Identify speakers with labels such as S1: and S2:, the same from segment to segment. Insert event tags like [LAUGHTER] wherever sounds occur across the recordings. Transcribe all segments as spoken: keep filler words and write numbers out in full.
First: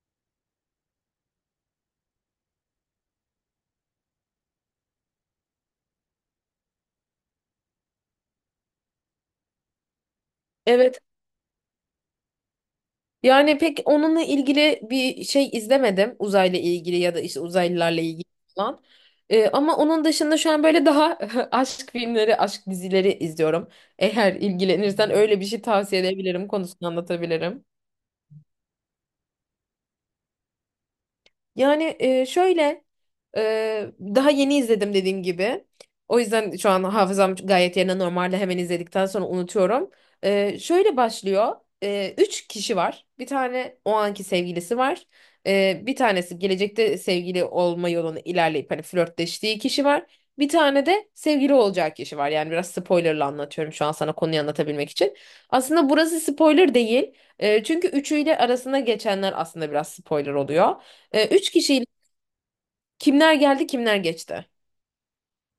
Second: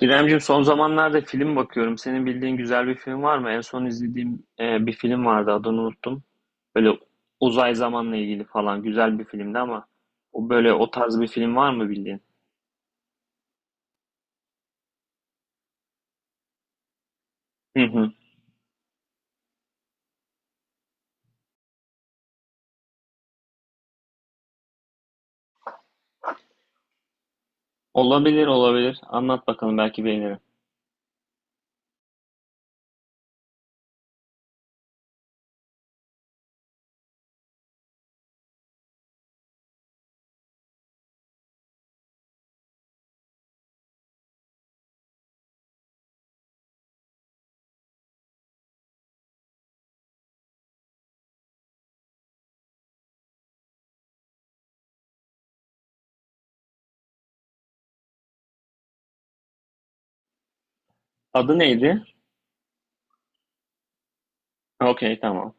S1: İremciğim son zamanlarda film bakıyorum. Senin bildiğin güzel bir film var mı? En son izlediğim e, bir film vardı adını unuttum. Böyle uzay zamanla ilgili falan güzel bir filmdi ama o böyle o
S2: Evet.
S1: tarz bir film var mı bildiğin?
S2: Yani pek onunla ilgili bir şey izlemedim. Uzayla ilgili ya da işte
S1: Hı
S2: uzaylılarla
S1: hı.
S2: ilgili falan. Ee, ama onun dışında şu an böyle daha [LAUGHS] aşk filmleri, aşk dizileri izliyorum. Eğer ilgilenirsen öyle bir şey tavsiye edebilirim, konusunu anlatabilirim.
S1: Olabilir olabilir. Anlat bakalım belki beğenirim.
S2: Yani e, şöyle e, daha yeni izledim dediğim gibi. O yüzden şu an hafızam gayet yerine normalde hemen izledikten sonra unutuyorum. E, şöyle başlıyor. E, üç kişi var. Bir tane o anki sevgilisi var. E, bir tanesi gelecekte sevgili olma yolunu ilerleyip hani flörtleştiği kişi var. Bir tane de sevgili olacağı kişi var. Yani biraz spoilerla anlatıyorum şu an sana konuyu anlatabilmek için. Aslında burası spoiler değil. E, çünkü üçüyle arasında geçenler aslında biraz spoiler oluyor. E, üç
S1: Adı
S2: kişiyle,
S1: neydi?
S2: kimler geldi kimler geçti?
S1: Okey tamam.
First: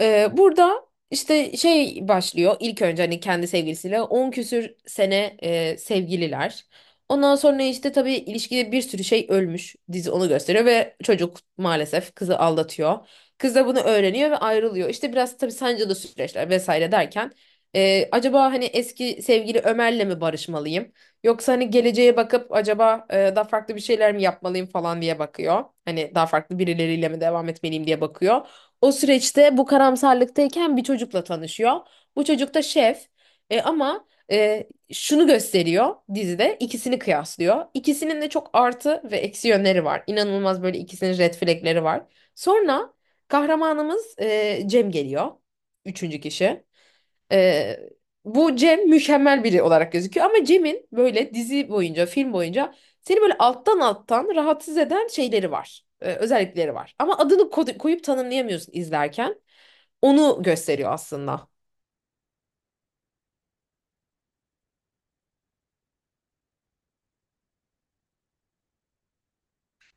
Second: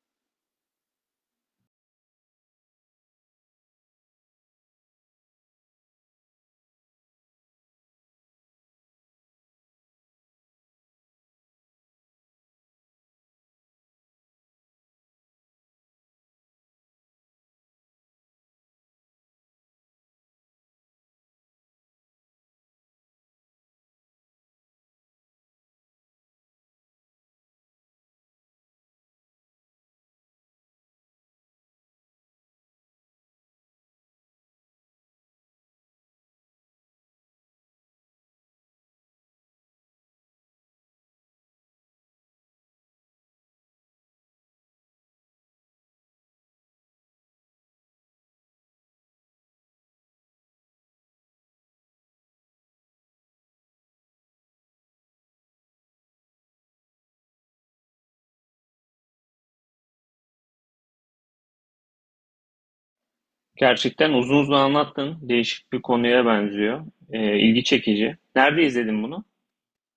S2: Ee, burada işte şey başlıyor, ilk önce hani kendi sevgilisiyle on küsür sene e, sevgililer. Ondan sonra işte tabii ilişkide bir sürü şey ölmüş, dizi onu gösteriyor ve çocuk maalesef kızı aldatıyor. Kız da bunu öğreniyor ve ayrılıyor. İşte biraz tabii sancılı süreçler vesaire derken e, acaba hani eski sevgili Ömer'le mi barışmalıyım? Yoksa hani geleceğe bakıp acaba e, daha farklı bir şeyler mi yapmalıyım falan diye bakıyor. Hani daha farklı birileriyle mi devam etmeliyim diye bakıyor. O süreçte bu karamsarlıktayken bir çocukla tanışıyor. Bu çocuk da şef. E, ama e, şunu gösteriyor, dizide ikisini kıyaslıyor. İkisinin de çok artı ve eksi yönleri var. İnanılmaz böyle ikisinin red flagleri var. Sonra kahramanımız e, Cem geliyor. Üçüncü kişi. Ee, Bu Cem mükemmel biri olarak gözüküyor ama Cem'in böyle dizi boyunca, film boyunca seni böyle alttan alttan rahatsız eden şeyleri var, Ee, özellikleri var. Ama adını ko- koyup tanımlayamıyorsun izlerken. Onu gösteriyor aslında.
S1: Gerçekten uzun uzun anlattın. Değişik bir konuya benziyor. E, ilgi çekici. Nerede izledin bunu?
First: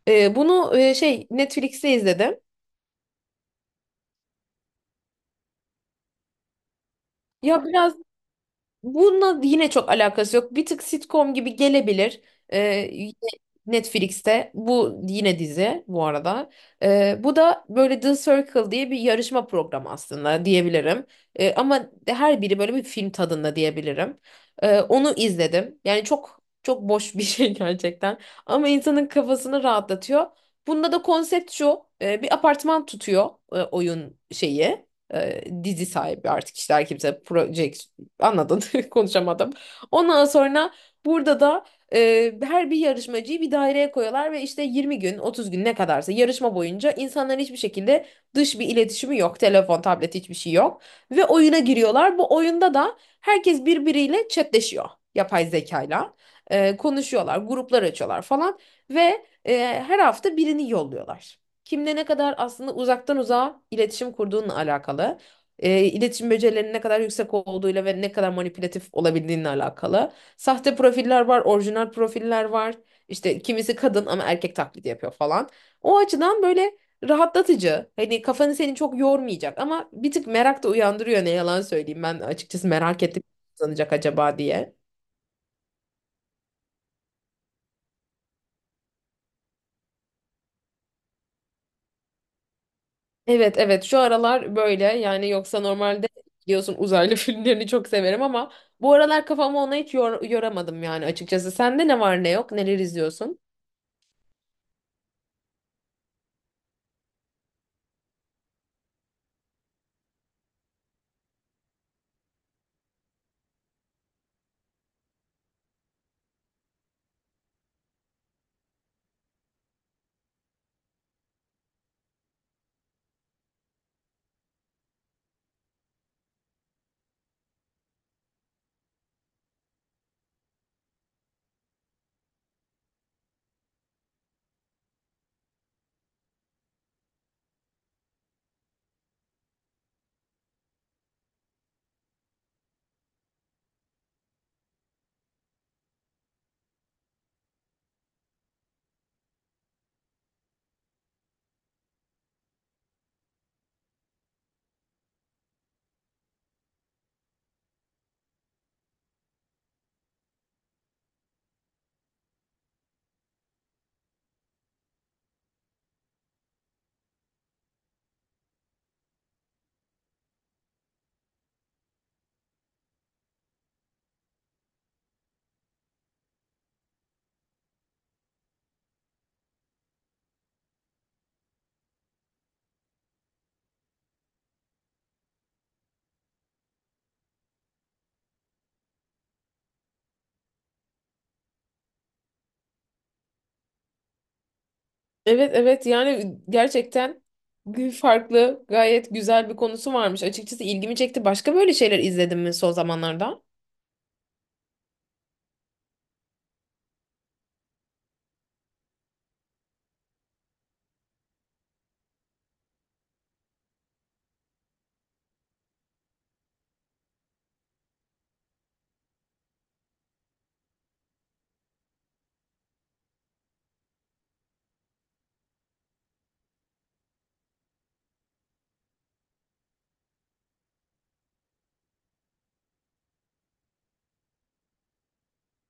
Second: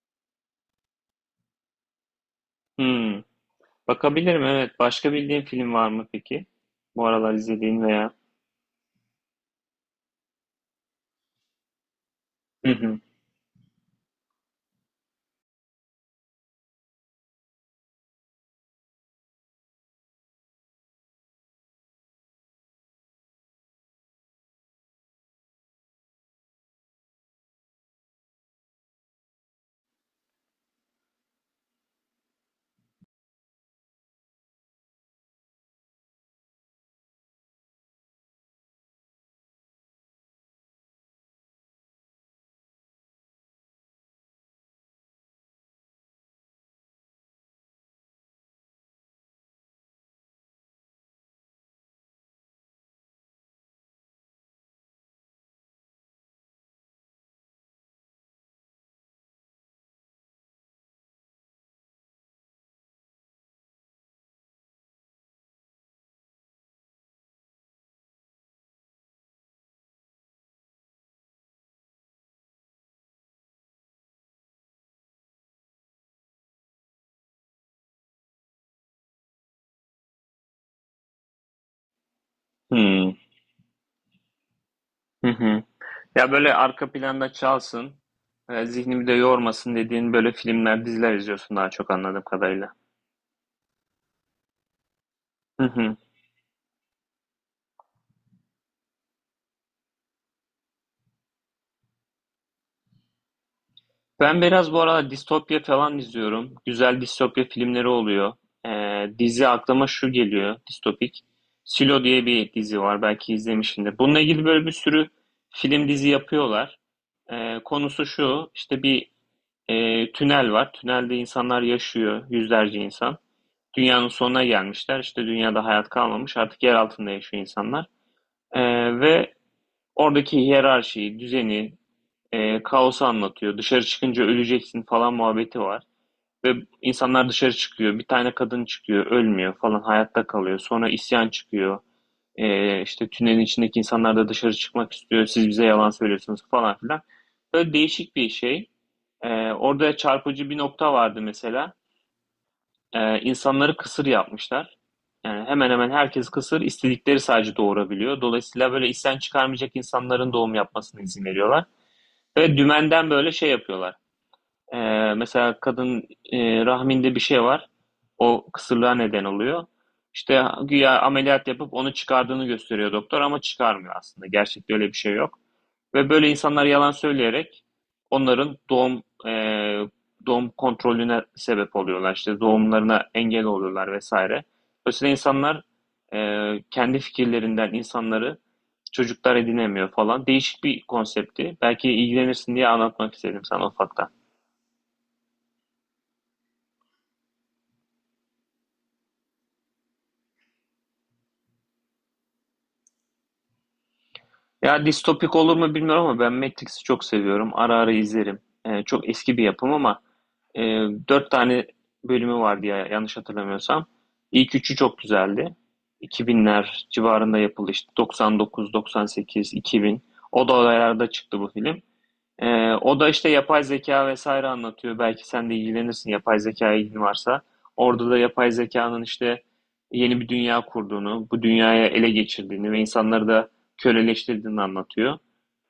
S2: Ee, bunu e, şey Netflix'te izledim.
S1: Hmm. Bakabilirim evet. Başka bildiğin film var mı peki? Bu aralar
S2: Ya
S1: izlediğin
S2: biraz,
S1: veya...
S2: bununla yine çok alakası yok. Bir tık sitcom gibi gelebilir.
S1: Hı
S2: Ee,
S1: hı.
S2: Yine Netflix'te, bu yine dizi bu arada. Ee, bu da böyle The Circle diye bir yarışma programı aslında diyebilirim. Ee, ama her biri böyle bir film tadında diyebilirim. Ee, onu izledim. Yani çok çok boş bir [LAUGHS] şey gerçekten. Ama insanın kafasını rahatlatıyor. Bunda da konsept şu. E, bir apartman tutuyor, e, oyun şeyi, e, dizi sahibi artık işte her kimse proje, anladın [LAUGHS] konuşamadım. Ondan sonra burada da e, her bir yarışmacıyı bir daireye koyuyorlar ve işte yirmi gün otuz gün ne kadarsa yarışma boyunca insanların hiçbir şekilde dış bir iletişimi yok. Telefon, tablet hiçbir şey yok. Ve oyuna giriyorlar. Bu oyunda da herkes birbiriyle chatleşiyor, yapay zekayla. E, konuşuyorlar, gruplar açıyorlar falan ve e, her hafta birini yolluyorlar. Kimle ne kadar aslında uzaktan uzağa iletişim kurduğunla alakalı, e, iletişim becerilerinin ne kadar yüksek olduğuyla ve ne kadar manipülatif olabildiğinle alakalı. Sahte profiller var, orijinal profiller var. İşte kimisi kadın ama erkek taklidi yapıyor falan. O açıdan böyle rahatlatıcı. Hani kafanı seni çok yormayacak ama bir tık merak da uyandırıyor ne yalan söyleyeyim. Ben açıkçası merak
S1: Hmm.
S2: ettim sanacak acaba diye.
S1: Hı hı. Ya böyle arka planda çalsın, e, zihnimi de yormasın dediğin böyle filmler, diziler izliyorsun daha çok anladığım kadarıyla.
S2: Evet, evet şu aralar böyle yani, yoksa
S1: Hı hı.
S2: normalde biliyorsun uzaylı [LAUGHS] filmlerini çok severim ama bu aralar kafamı ona hiç yor yoramadım yani açıkçası. Sende ne var ne yok, neler izliyorsun?
S1: Ben biraz bu arada distopya falan izliyorum. Güzel distopya filmleri oluyor. E, Dizi aklıma şu geliyor, distopik. Silo diye bir dizi var, belki izlemişsindir. Bununla ilgili böyle bir sürü film dizi yapıyorlar. E, konusu şu, işte bir e, tünel var. Tünelde insanlar yaşıyor, yüzlerce insan. Dünyanın sonuna gelmişler. İşte dünyada hayat kalmamış. Artık yer altında yaşıyor insanlar. E, ve oradaki hiyerarşiyi, düzeni, e, kaosu anlatıyor. Dışarı çıkınca öleceksin falan muhabbeti var. Ve insanlar dışarı çıkıyor. Bir tane kadın çıkıyor, ölmüyor falan. Hayatta kalıyor. Sonra isyan çıkıyor. E, işte tünelin içindeki insanlar da dışarı çıkmak istiyor. Siz bize yalan söylüyorsunuz falan filan. Böyle değişik bir şey. E, orada çarpıcı bir nokta vardı mesela. E, insanları kısır yapmışlar. E, hemen hemen herkes kısır, istedikleri sadece doğurabiliyor. Dolayısıyla böyle isten çıkarmayacak insanların doğum yapmasına izin veriyorlar. Ve dümenden böyle şey yapıyorlar. Ee, mesela kadın e, rahminde bir şey var. O kısırlığa neden oluyor. İşte güya ameliyat yapıp onu çıkardığını gösteriyor doktor ama çıkarmıyor aslında. Gerçekte öyle bir şey yok. Ve böyle insanlar yalan söyleyerek onların doğum e, doğum kontrolüne sebep oluyorlar. İşte doğumlarına engel oluyorlar vesaire. Dolayısıyla insanlar e, kendi fikirlerinden insanları çocuklar edinemiyor falan. Değişik bir konsepti. Belki ilgilenirsin diye anlatmak istedim sana ufaktan.
S2: Evet, evet yani gerçekten farklı, gayet güzel bir konusu varmış. Açıkçası ilgimi çekti. Başka böyle şeyler izledin mi son zamanlarda?
S1: Ya distopik olur mu bilmiyorum ama ben Matrix'i çok seviyorum. Ara ara izlerim. Ee, çok eski bir yapım ama e, dört tane bölümü vardı ya yanlış hatırlamıyorsam. İlk üçü çok güzeldi. iki binler civarında yapıldı işte doksan dokuz, doksan sekiz, iki bin. O dolaylarda çıktı bu film. Ee, o da işte yapay zeka vesaire anlatıyor. Belki sen de ilgilenirsin yapay zekaya ilgin varsa. Orada da yapay zekanın işte yeni bir dünya kurduğunu, bu dünyaya ele geçirdiğini ve insanları da köleleştirdiğini anlatıyor.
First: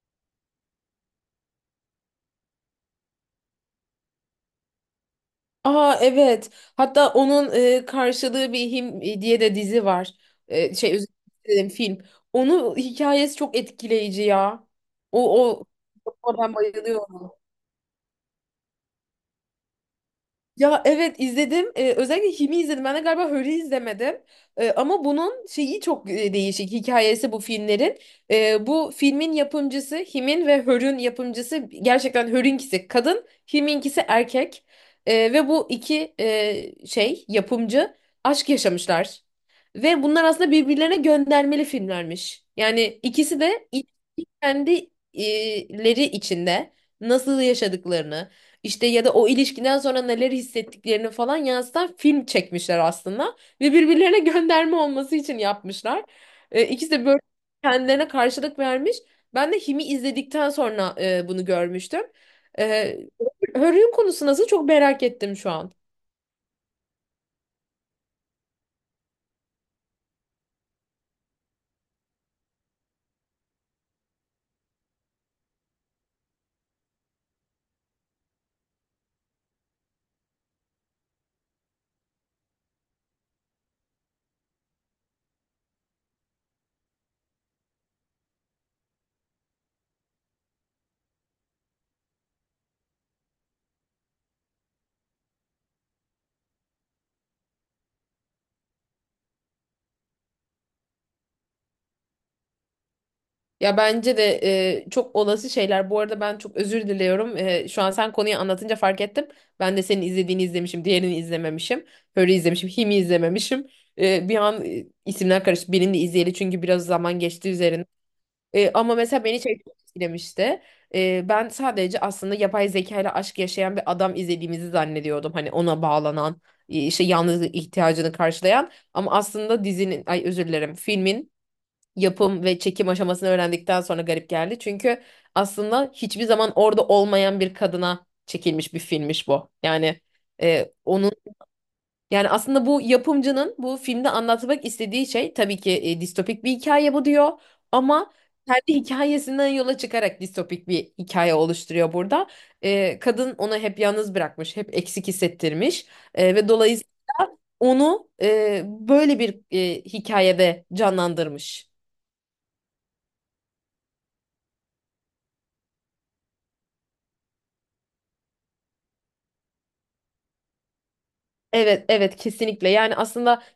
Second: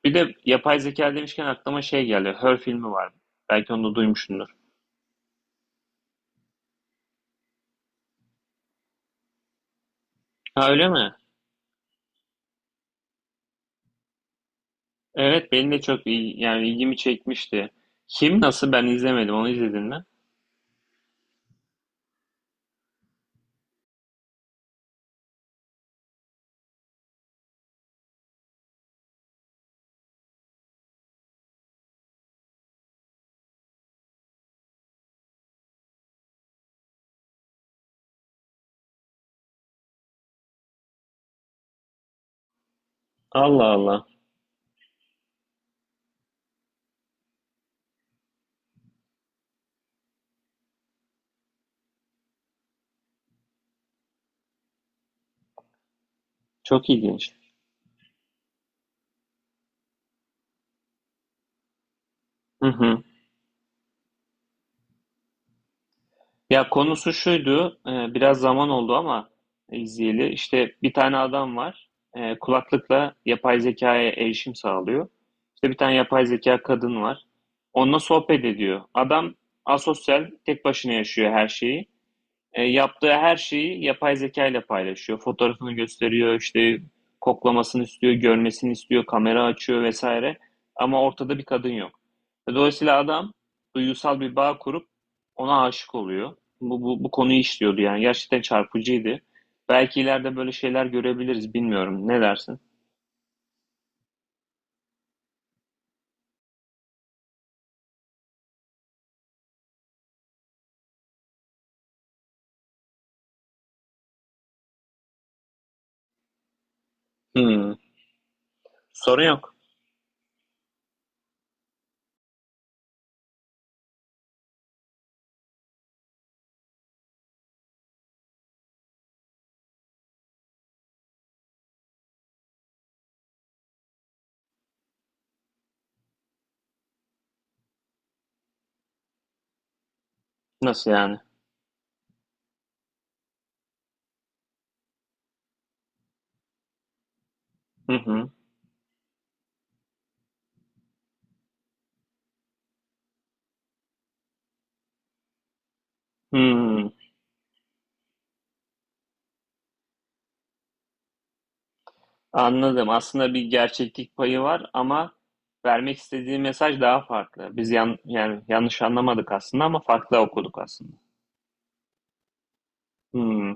S1: Bir de yapay zeka demişken aklıma şey geldi. Her filmi var. Belki onu da duymuşsundur.
S2: Aa evet. Hatta onun e, karşılığı bir him e, diye de dizi var.
S1: Ha
S2: E,
S1: öyle
S2: şey özür
S1: mi?
S2: dilerim, film. Onun hikayesi çok etkileyici ya. O
S1: Evet
S2: o
S1: benim de çok
S2: ona
S1: il-
S2: ben
S1: yani ilgimi
S2: bayılıyorum.
S1: çekmişti. Kim nasıl ben izlemedim. Onu izledin mi?
S2: Ya evet izledim. Ee, özellikle Him'i izledim. Ben de galiba Hör'ü izlemedim. Ee, ama bunun şeyi çok e, değişik hikayesi bu filmlerin. Ee, bu filmin yapımcısı, Him'in ve Hör'ün yapımcısı, gerçekten Hör'ünkisi kadın, Him'inkisi erkek. Ee, ve bu iki e, şey yapımcı aşk yaşamışlar. Ve bunlar aslında birbirlerine göndermeli filmlermiş. Yani ikisi
S1: Allah
S2: de
S1: Allah.
S2: kendi e, içinde nasıl yaşadıklarını, işte ya da o ilişkiden sonra neler hissettiklerini falan yansıtan film çekmişler aslında. Ve birbirlerine [LAUGHS] gönderme olması için yapmışlar. E,
S1: Çok
S2: ikisi de böyle
S1: ilginç.
S2: kendilerine karşılık vermiş. Ben de Him'i izledikten sonra e, bunu görmüştüm.
S1: Hı
S2: E,
S1: hı.
S2: Hör'ün konusu nasıl, çok merak ettim şu an.
S1: Ya konusu şuydu, e, biraz zaman oldu ama izleyeli. İşte bir tane adam var, e, kulaklıkla yapay zekaya erişim sağlıyor. İşte bir tane yapay zeka kadın var. Onunla sohbet ediyor. Adam asosyal, tek başına yaşıyor her şeyi. E, yaptığı her şeyi yapay zeka ile paylaşıyor. Fotoğrafını gösteriyor, işte koklamasını istiyor, görmesini istiyor, kamera açıyor vesaire. Ama ortada bir kadın yok. Dolayısıyla adam duygusal bir bağ kurup ona aşık oluyor. Bu, bu, bu konuyu işliyordu yani. Gerçekten çarpıcıydı. Belki ileride böyle şeyler görebiliriz, bilmiyorum. Ne dersin?
S2: Ya bence de e, çok olası şeyler. Bu arada ben çok özür diliyorum. E, şu an sen konuyu anlatınca fark ettim. Ben de senin izlediğini izlemişim, diğerini izlememişim. Böyle izlemişim, Him'i izlememişim. E, bir an e, isimler karıştı. Birini izleyeli çünkü biraz zaman geçti
S1: Hmm.
S2: üzerine. E, ama
S1: Sorun
S2: mesela beni
S1: yok.
S2: şey çok etkilemişti. E, ben sadece aslında yapay zeka ile aşk yaşayan bir adam izlediğimizi zannediyordum. Hani ona bağlanan, e, işte yalnızlık ihtiyacını karşılayan. Ama aslında dizinin, ay özür dilerim, filmin yapım ve çekim aşamasını öğrendikten sonra garip geldi. Çünkü aslında hiçbir zaman orada olmayan bir kadına çekilmiş bir filmmiş bu. Yani e,
S1: Nasıl
S2: onun
S1: yani?
S2: yani aslında bu yapımcının bu filmde anlatmak istediği şey tabii ki e, distopik bir hikaye bu diyor
S1: Hı
S2: ama
S1: hı.
S2: kendi hikayesinden yola çıkarak distopik bir hikaye oluşturuyor burada. E, kadın onu hep yalnız bırakmış, hep eksik hissettirmiş. E, ve
S1: Hmm.
S2: dolayısıyla onu e, böyle bir e, hikayede canlandırmış.
S1: Anladım. Aslında bir gerçeklik payı var ama vermek istediği mesaj daha farklı. Biz yan, yani yanlış anlamadık aslında ama farklı okuduk aslında.
S2: Evet, evet kesinlikle. Yani aslında
S1: Hmm,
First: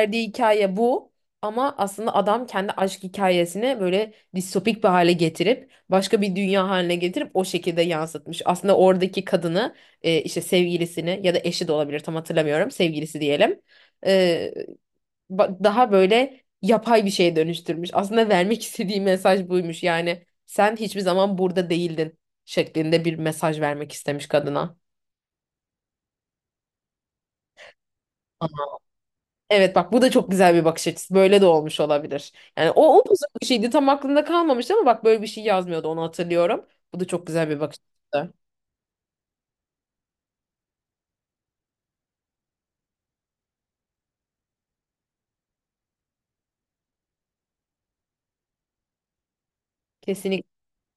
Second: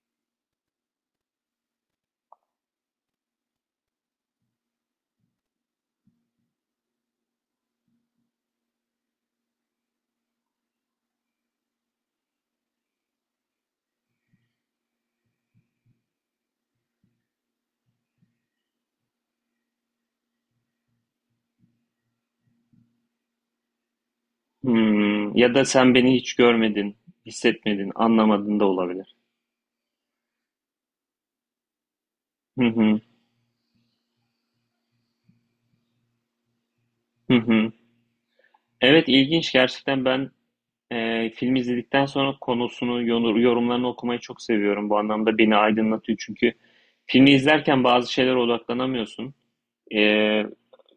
S2: verdiği hikaye bu, ama aslında adam kendi aşk hikayesini böyle distopik bir hale getirip başka bir dünya haline getirip o şekilde yansıtmış. Aslında oradaki kadını, e, işte sevgilisini ya da eşi de olabilir tam hatırlamıyorum, sevgilisi diyelim. E, ba- daha böyle yapay bir şeye dönüştürmüş. Aslında vermek [LAUGHS] istediği mesaj buymuş. Yani sen hiçbir zaman burada değildin şeklinde bir mesaj vermek istemiş kadına.
S1: hmm. Ya da sen beni hiç görmedin, hissetmedin, anlamadın da olabilir.
S2: Evet bak, bu da çok güzel bir bakış açısı. Böyle de olmuş olabilir.
S1: Hı
S2: Yani o
S1: hı,
S2: upuzun bir şeydi tam aklımda kalmamıştı ama bak böyle bir şey yazmıyordu onu hatırlıyorum. Bu da çok
S1: hı
S2: güzel bir
S1: hı.
S2: bakış açısı.
S1: Evet ilginç gerçekten ben e, film izledikten sonra konusunu, yonu- yorumlarını okumayı çok seviyorum. Bu anlamda beni aydınlatıyor çünkü filmi izlerken bazı şeylere odaklanamıyorsun. E,
S2: Kesinlikle.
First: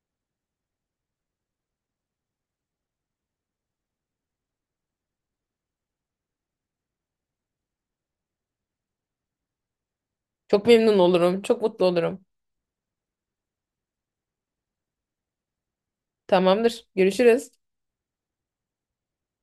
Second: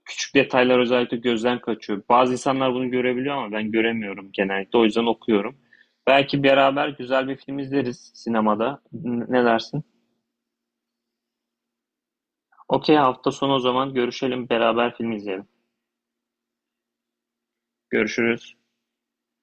S1: Küçük detaylar özellikle gözden kaçıyor. Bazı insanlar bunu görebiliyor ama ben göremiyorum genellikle. O yüzden okuyorum. Belki beraber güzel bir film izleriz sinemada. Ne dersin?
S2: Çok memnun olurum. Çok mutlu olurum.
S1: Okey hafta sonu o zaman görüşelim beraber film izleyelim.
S2: Tamamdır. Görüşürüz.
S1: Görüşürüz.